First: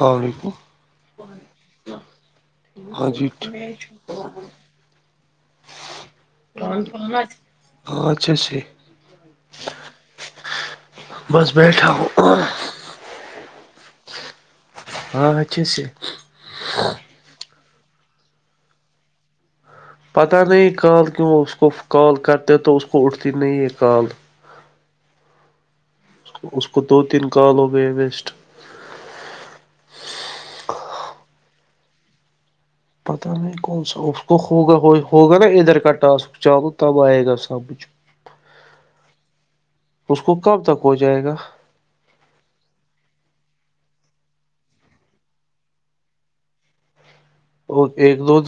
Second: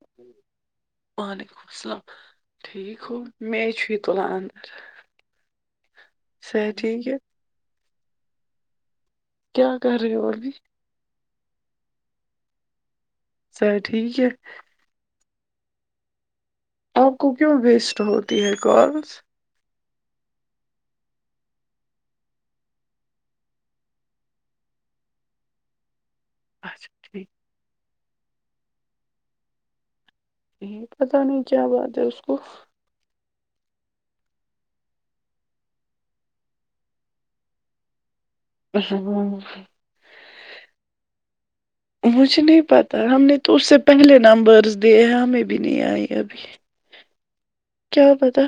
ہاں جی [inaudible] وعلیکم السلام ٹھیک ہاں ہو جی میں ایکچولی قران [unintelligible] ہاں [inaudible] [inaudible] ہاں اچھا سے کیا کر رہے ہو ابھی بس بیٹھا ہوں صحت ٹھیک ہے ہاں اچھے سے آپ کو کیوں ویسٹ ہوتی ہے کالس پتہ نہیں کال کیوں اس کو کال کرتے تو اس کو اٹھتی نہیں ہے کال اس کو اچھا دو تین ٹھیک کال ہو گیے ویسٹ نہیں پتا نہیں کیا بات ہے اس کو پتہ نہیں کون سا اس کو ہوگا ہوگا نا ادھر کا ٹاسک چالو تب آئے گا سم اس کو کب تک ہو جائے گا مجھے نہیں پتہ ہم نے تو اس سے پہلے نمبرز دیے ہمیں بھی نہیں آئے ابھی ہ [inaudible] [inaudible] کیا پتہ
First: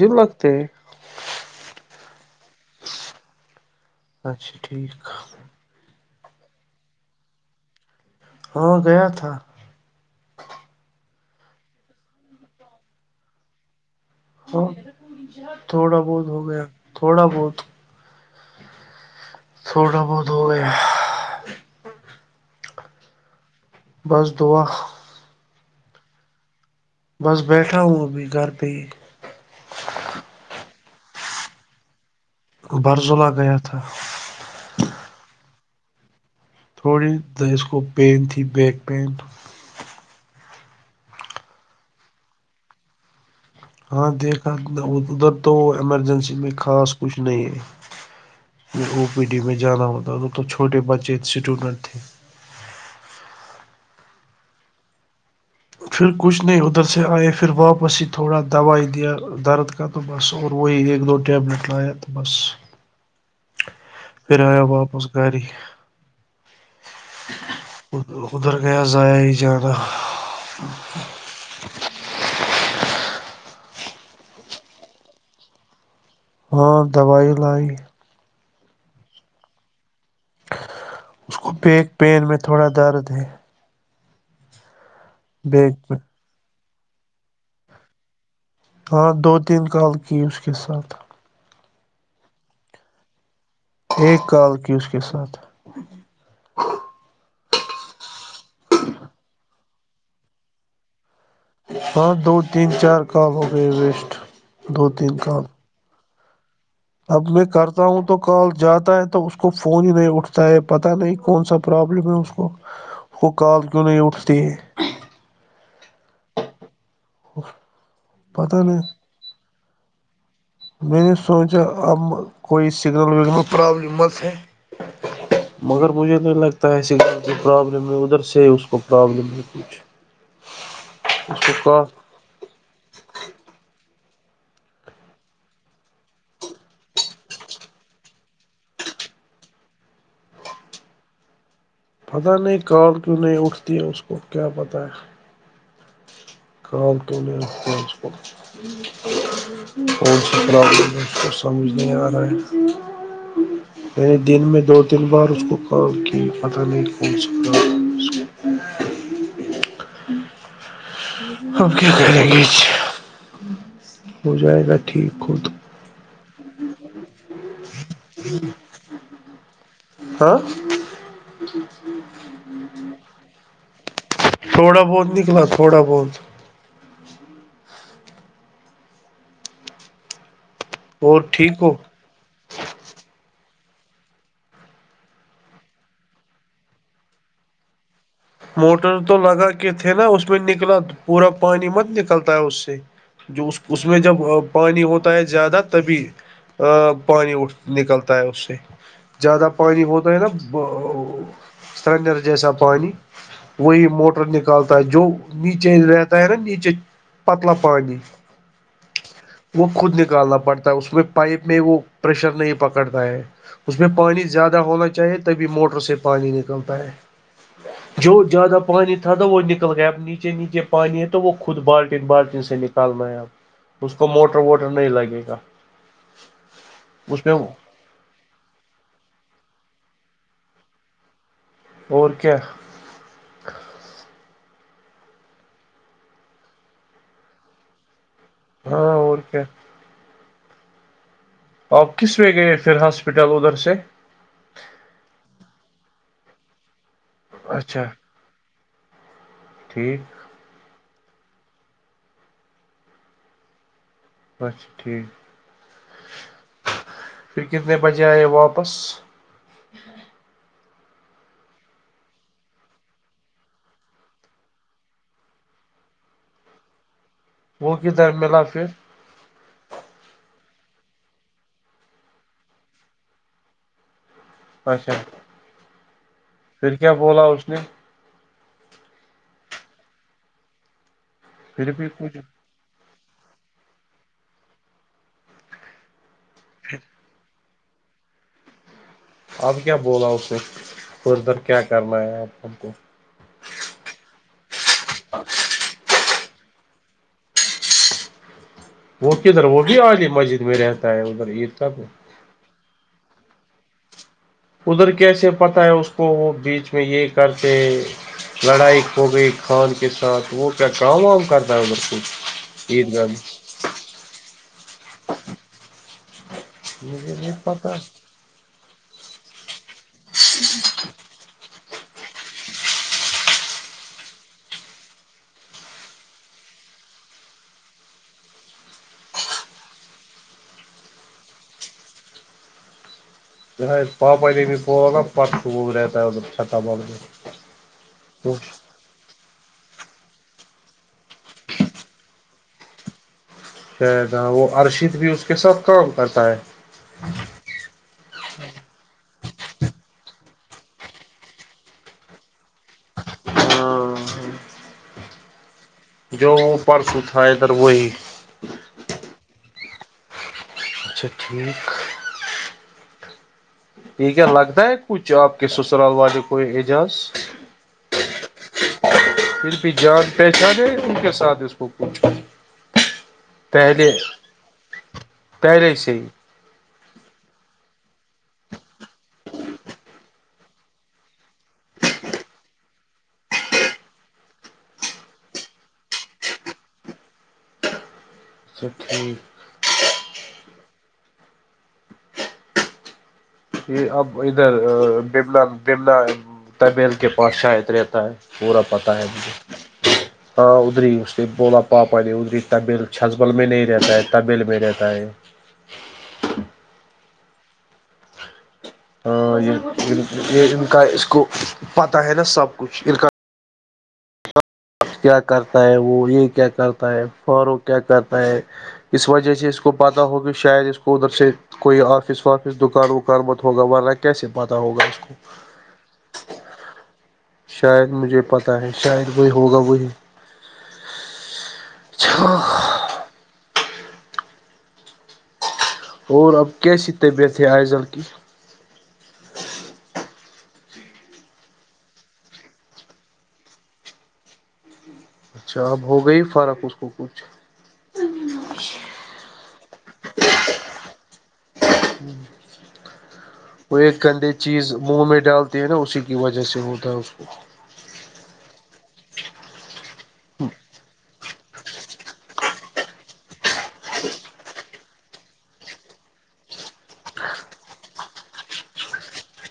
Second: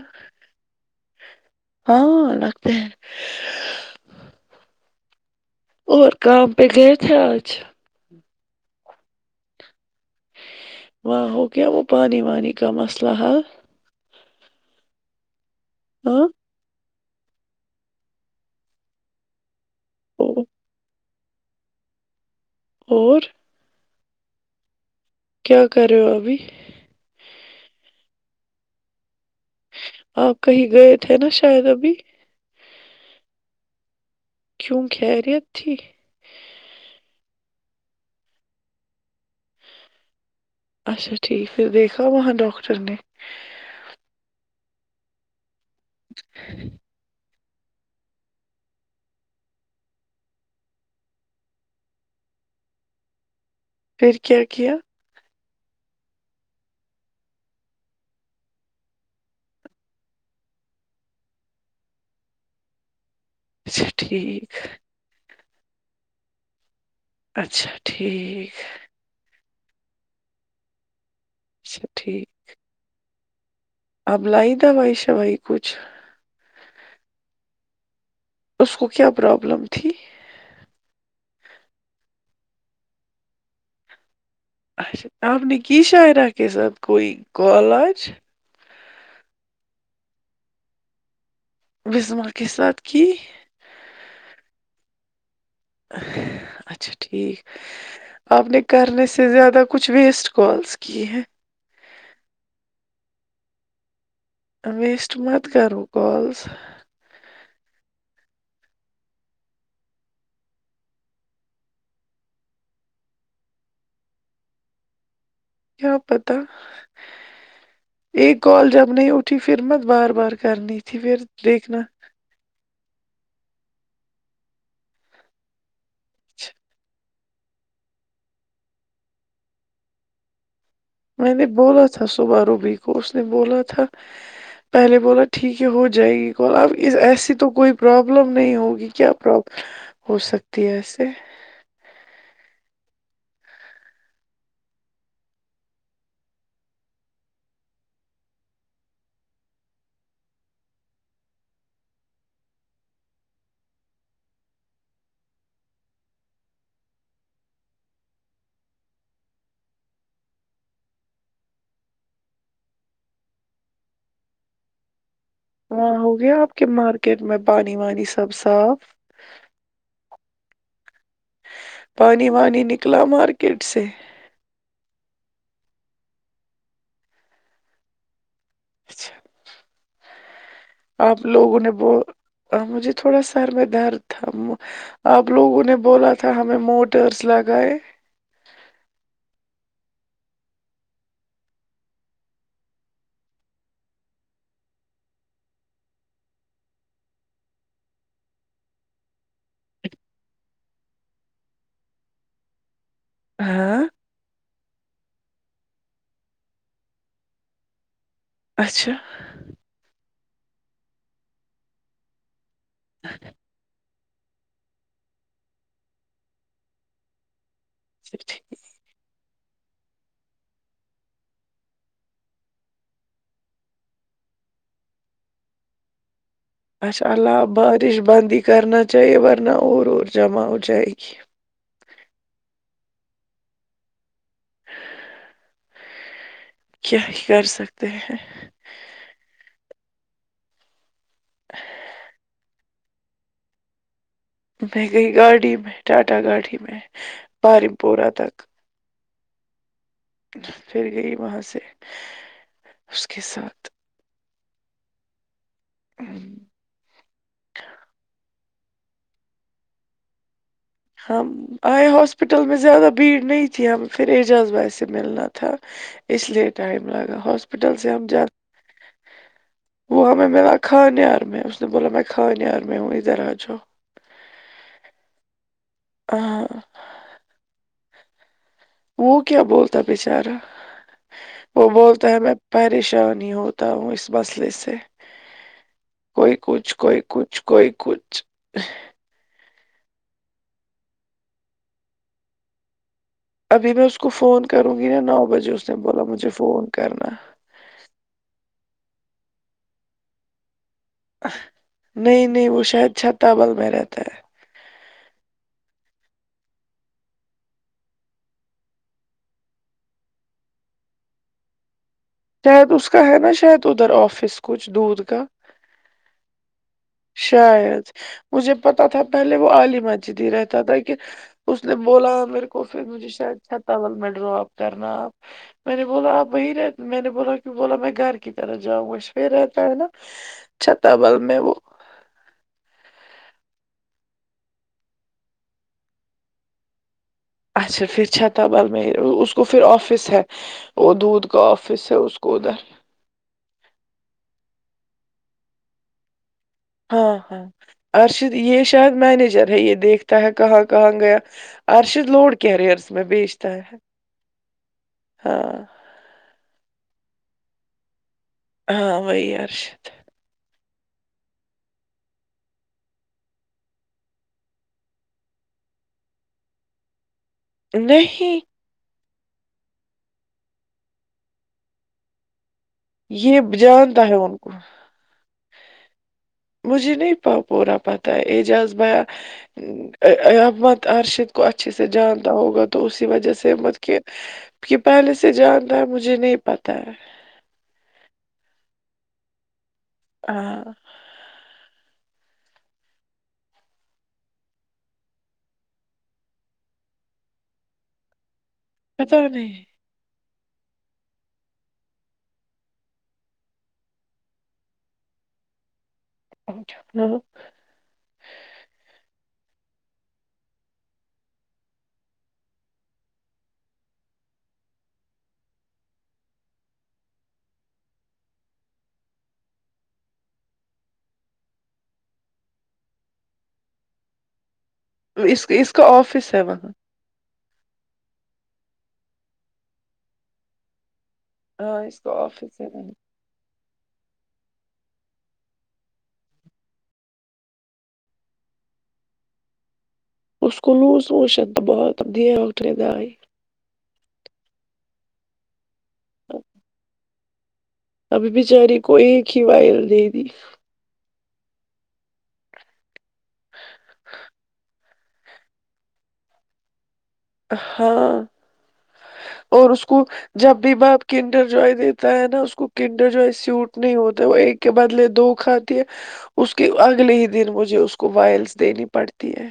ہاں لگتے ہیں اچھا ٹھیک اور کام پہ گیے تھے آج ہاں گیا تھا واں ہوگیا وہ پانی وانی کا مسلہ حل ہ تھوڑا ہاں بہت ہو گیا تھوڑا بہت تھوڑا بہت ہو گیا اور بس دعا کیا کررہے ہو ابھی بس بیٹھا ہوں ابھی گھر پہ ہی آپ کہیں گئے تھے نا شاید ابھی برزولا گیا تھا کیوں خیریت تھی تھوڑی د اس کو پین تھی بیک پین اچھا ٹھیک پھر دیکھا وہاں ڈاکٹر نے ہاں دیکھا ا ادھر تو ایمرجنسی میں خاص کچھ نہیں ہے او پی ڈی میں جانا ہوتا وہ تو چھوٹے بچے اسٹوڈنٹ تھے پھر کیا کیا پھر کچھ نہیں ادھر سے آئے پھر واپسی ہی تھوڑا دوائی دیا درد تو بس اور وہی ایک دو ٹیبلیٹ لایا تو بس اچھا پھر ٹھیک آیا واپس گھر ہی اچھا ادھر ٹھیک گیا ضایا ہی جان اچھا ٹھیک اب لائی د وائی شوائی کچھ ہاں دوائی لائی اس کو کیا پرابلم تھی اس کو بیک پین میں تھوڑا درد ہے آپ نے بیک کی میں شاعرہ کے ساتھ کوئی کال آج ہاں دو تین کال کی اس کے ساتھ بسما کے ساتھ کی ایک کال کی اس کے ساتھ اچھا ٹھیک آپ نے کرنے سے زیادہ کچھ ویسٹ کالس کی ہیں ہاں دو تین چار کال ہو گئے ویسٹ دو ویسٹ تین کال مت کرو کالز اب میں کرتا ہوں تو کال جاتا ہے تو اس کو فون ہی نہیں اٹھتا ہے پتا نہیں کون سا پرابلم ہے اس کو وہ کال کیوں نہیں اٹھتی ہے کیا پتا ایک کال جب نہیں اٹھی پھر مت بار بار کرنی تھی میں نے پھر سوچا دیکھنا ہم کوئی سگنل وگنل پربلم ہے مگر مجھے تو لگتا ہے ایسی پرابلم ہے ادھر سے اس کو پرابلم ہے کچھ [inaudible] میں نے کو کا بولا تھا صبح روبی کو اس نے بولا تھا پہلے بولا ٹھیک ہے ہو جائے گی کال اب ایسی تو کوئی پرابلم نہیں ہوگی کیا پرابلم ہو سکتی ہے ایسے پتہ نہیں کال کیوں نہیں اٹھتی ہے اس کو کیا پت ہے کا تونےچ کو [unintelligible] کون سی پرابلم اس کو سمجھ نہیں آ رہا ہے میں نے دن میں دو تین بار اس کو کام کی پتہ نہیں کون سکتا اب کیا کریں گے ہو جائے گا ٹھیک ہو وہاں ہو گیا آپ کے مارکیٹ میں پانی وانی سب صاف ہاں جچچ [unintelligible] پانی وانی نکلا مارکیٹ سے تھوڑا بہت نکلا تھوڑا بہت اچھا آپ اور لوگوں ٹھیک نے ہو ب مجھے تھوڑا سر میں درد تھا آپ لوگوں نے بولا تھا ہمیں موٹرس لگائے موٹر تو لگا کے تھے نا اس میں نکلا پورا پانی مت نکلتا ہے اس سے جو اس میں جب پانی ہوتا ہے زیادہ تبھی پانی اٹھ نکلتا ہے اس سے زیادہ پانی ہوتا ہے نا سنگد جیسا پانی ہاں وہی موٹر نکل نکالتا ہے جو نیچے رہتا ہے نا نیچے پتلا پانی اچھا وہ خود نکالنا پڑتا ہے اس میں پائپ میں وہ پریشر نہیں پکڑتا ہے اس میں پانی زیادہ ہونا چاہیے تبھی موٹر سے پانی نکلتا ہے جو ٹھیک زیادہ پانی تھا توا وہ نک گیا آب نیچے نیچے پانی ہے تو وہ خود بالٹین بالٹین سے نکال ہے اب اس کو موٹر ووٹر نہیں لگے گا اس میں اللہ اور بارش بند ہی کرنا چاہیے ورنہ اور اور جمع ہو جائے گی اور کیا [inaudible] کیا ہی کر سکتے ہیں ہاں اور کیا آپ کس میں گئے پھر ہاسپٹل ادھر سے میں گئی گاڑی میں ٹاٹا گاڑی میں پارم اچھا پورہ تک ٹھیک پھر گئی وہاں سے اس کے ساتھ بس ٹھیک پھر کتنے بجے آ یے واپس آئے ہاسپٹل میں زیادہ بھیڑ نہیں تھی ہم پھر اعجاز بھائیا سے ملنا تھا اس لیے ٹائم لگا وہ ہاسپٹل سے ہم کدھر ج ملا پھر وہ ہمیں ملا خانیار میں اس نے بولا میں خانیار میں ہوں ادھر آ جاؤ اچھا ہاں پھر کیا بولا اس نے وہ کیا بولتا ہے بچارا وہ پھر بھی بولتا کچھ ہے میں پریشانی ہی ہوتا ہوں اس مسئلے سے کوئی کچھ کوئی کچھ کوئی کچھ اب کیا بولا اس نے فردر کیا کرنا ہے ان کو ابھی میں اس کو فون کروں گی نا نو بجے اس نے بولا مجھے فون کرنا وہ کیھدر وہ بھی عالی مسجد میں رہتا ہے ادھر عید گاہ میں نہیں نہیں وہ شاید چھتا بل میں رہتا ہے ادھر کیسے پتا ہے اس کو وہ بیچ میں یہ کرتے لڑائی کھوگی خان کے ساتھ وہ کیا کام وام کرتا ہے ارھر شاید اس کا ہے نا شاید ادھر آفس کچھ دودھ کا مجھے نہیں پتا شاید مجھے پتا تھا پہلے وہ عالی مسجد ہی رہتا تھا کہ اس نے بولا میرے کو پھر مجھے شاید چھتابل میں ڈراپ کرنا میں نے بولا آپ وہی رہ میں نے بولا کی بولا میں گھر کی طرح جاؤں گا اس پر رہتا ہے نا چھتا بل میں وہ پاپا نے بولا نا پرسو وہ رہتا ہے چھتابل میں اچھا پھر چھتہ بل اس کو پھر آفس ہے وہ دودھ کا آفس ہے اس کو ادھر شاید ہاں وہ ارشید بھی اس کے ساتھ کام کرتا ہے ہاں ہاں ارشد یہ شاید مینیجر ہے یہ دیکھتا ہے کہاں کہاں گیا ارشد لوڈ کیریئرس میں بیجتا ہے ہاں جو وہ پرسو تھا ادھر وہ ہی ہاں وہی ارشد اچھا ٹھیک یہ کیا لگتا ہے کچھ آپ کے سسرال والے کو اعجاز نہیں پھر بھی جان پہچان ہے ان کے ساتھ اس کو کچھ یہ پہلے جانتا ہے ان کو پہلے سے ہی مجھے نہیں پورا پتہ ہے اعجاز بھیا اب مت ارشد کو اچھے سے جانتا ہوگا تو اسی وجہ سے مت کہ یہ پہلے سے جانتا ہے مجھے نہیں پتا ہے اچھا ٹھیک ہاں یہ اب ادھر بمنا طبیل کے پاس رہتا ہے پورا پتہ ہے پتا نہیں مجھے ہاں ادھر اس سے بولا پاپا نے ادھر طبیل چھتہ بل میں نہیں رہتا ہے طبیل میں رہتا ہے اچھا ہاں ہاں یہ ان کا یہ اس کو پتہ ہے نا سب کچھ ان کا کیا کرتا ہے وہ یہ کیا کرتا ہے فاروق کیا کرتا ہے اس وجہ سے اس کو پتہ ہوگی کہ شاید اس کو ادھر سے کوئی آفس وافس دکان وکان مت ہوگا ورنہ کیسے پتاہ ہوگا اس کو اس اس کا آفس ہے وہاں شاید مجھے پتا ہے شاید وہی ہوگا وہی ہاں اس کو اچھا آفس ہے وہاں اور اب کیسی طبیعت ہے آئزل کی اس کو لوز موشن د بہت دی ہے اس کو داوئی اچھا اب ہو گئی فرق اس کو کچھ ابھی بچاریے کو ایک ہی وائل دے دی ہ [inaudible] وہ ایک گندے چیز منہ میں ڈالتی ہے نا اسی کی وجہ سے ہوتا ہے اس کو ہاں اور اس کو جب بھی بب کن کنڑر جوئے دیتا ہے نا اس کو کنڈر جوئے سیوٹ نہیں ہوتا ہے وہ ایک کے بدلے دو کھاتی ہے اس کے اگلے ہی دن مجھے اس کو وائلس دینی پڑتی ہے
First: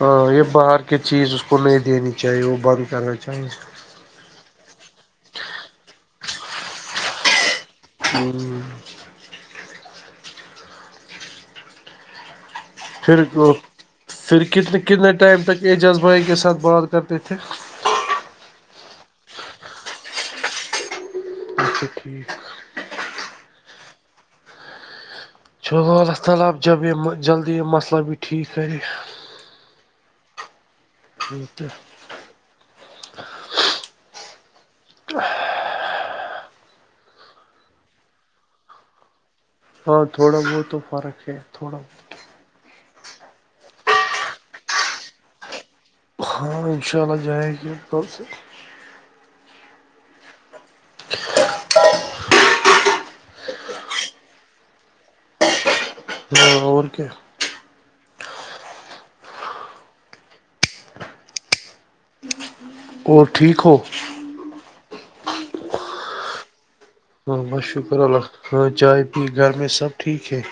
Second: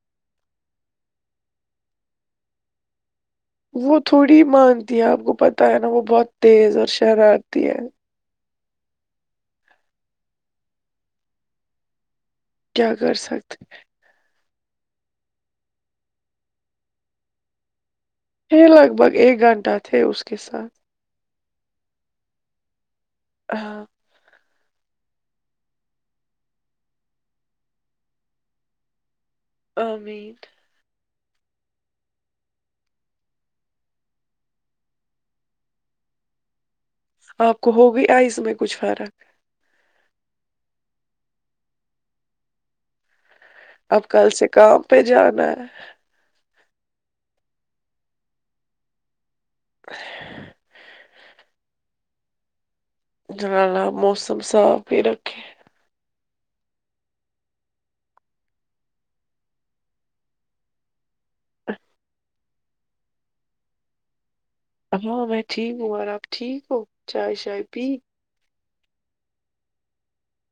ہاں یہ باہر کی چیز اس کو نہیں دینی چاہیے وہ بند کرنا چاہیے اس کو وہ تھوڑی مانتی ہے آپ کو پتہ ہے نا وہ بہت تیز اور شرارتی ہے ہوں [unintelligible] کیا کر پھر سکتے پھر کتنے کتنے ٹائم تک اعجاز بھائی کے ساتھ بات کرتے تھے پھر لگ بگ ایک گھنٹہ تھے اس کے ساتھ اچھا ٹھیک ہاں [unintelligible] چلو اللہ تعالی اب جب یہ جلدی یہ مسلہ بھی ٹھیک کرے آ ویٹ ہو تو [unintelligible] آپ کو ہو گئی آیز میں کچھ فرق ہاں تھوڑا بہت تو فرق ہے تھوڑا بہت اب کل سے کام پہ جانا ہے ہاں ان شاء اللہ جائے گے کل سے جلالا موسم صاف ہی رکھے ہاں اور کیا اور ٹھیک ہو ہاں میں ٹھیک ہو اور آپ ٹھیک ہو چائے ہاں شائے بس پی شکر اللہ ہاں چائے پی گھر میں سب ٹھیک ہے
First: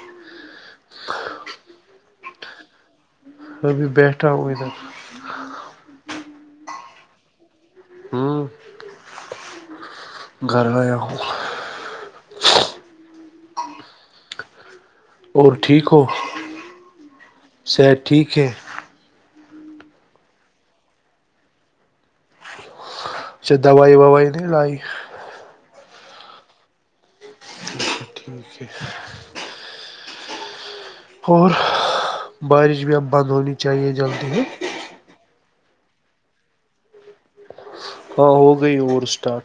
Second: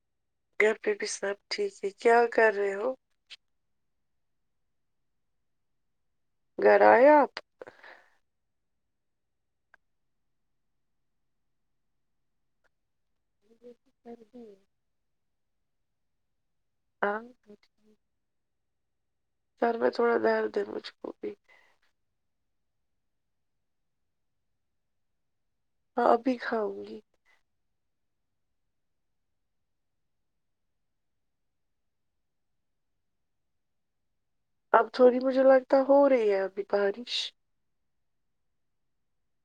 گھر پہ بھی سب ٹھیک ہے کیا کر رہے ہو ابھی بیٹھا ہو ادھر ہ [inaudible] گھر ائے اپ ہاں [unintelligible] گھر ایا ہوں [unintelligible] کرد ہے اور ٹھیک ہو [unintelligible] ہاں [unintelligible] صحت ٹھیک ہے [unintelligible] سر میں تھوڑا درد ہیں مجھ کو اچا دوائی ووائی نہیں لائی اپ بھی کھاؤں گی ٹھیک ہے اور بارش بھی اب بند ہونی چاہیے جلدی ہی اب تھوڑی مجھے لگتا ہو رہی ہے ابھی بارش [unintelligible] ہاں وہ گئی ا اسٹاٹ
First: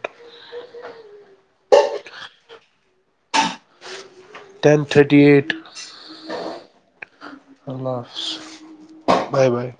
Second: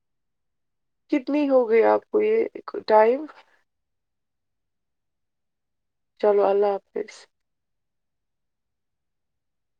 کتنی ہوگئی آپ کو یہ ٹائم [unintelligible] ٹین تھرٹی ایٹ چلو اللہ حافظ اللہ حافظ بائے بائے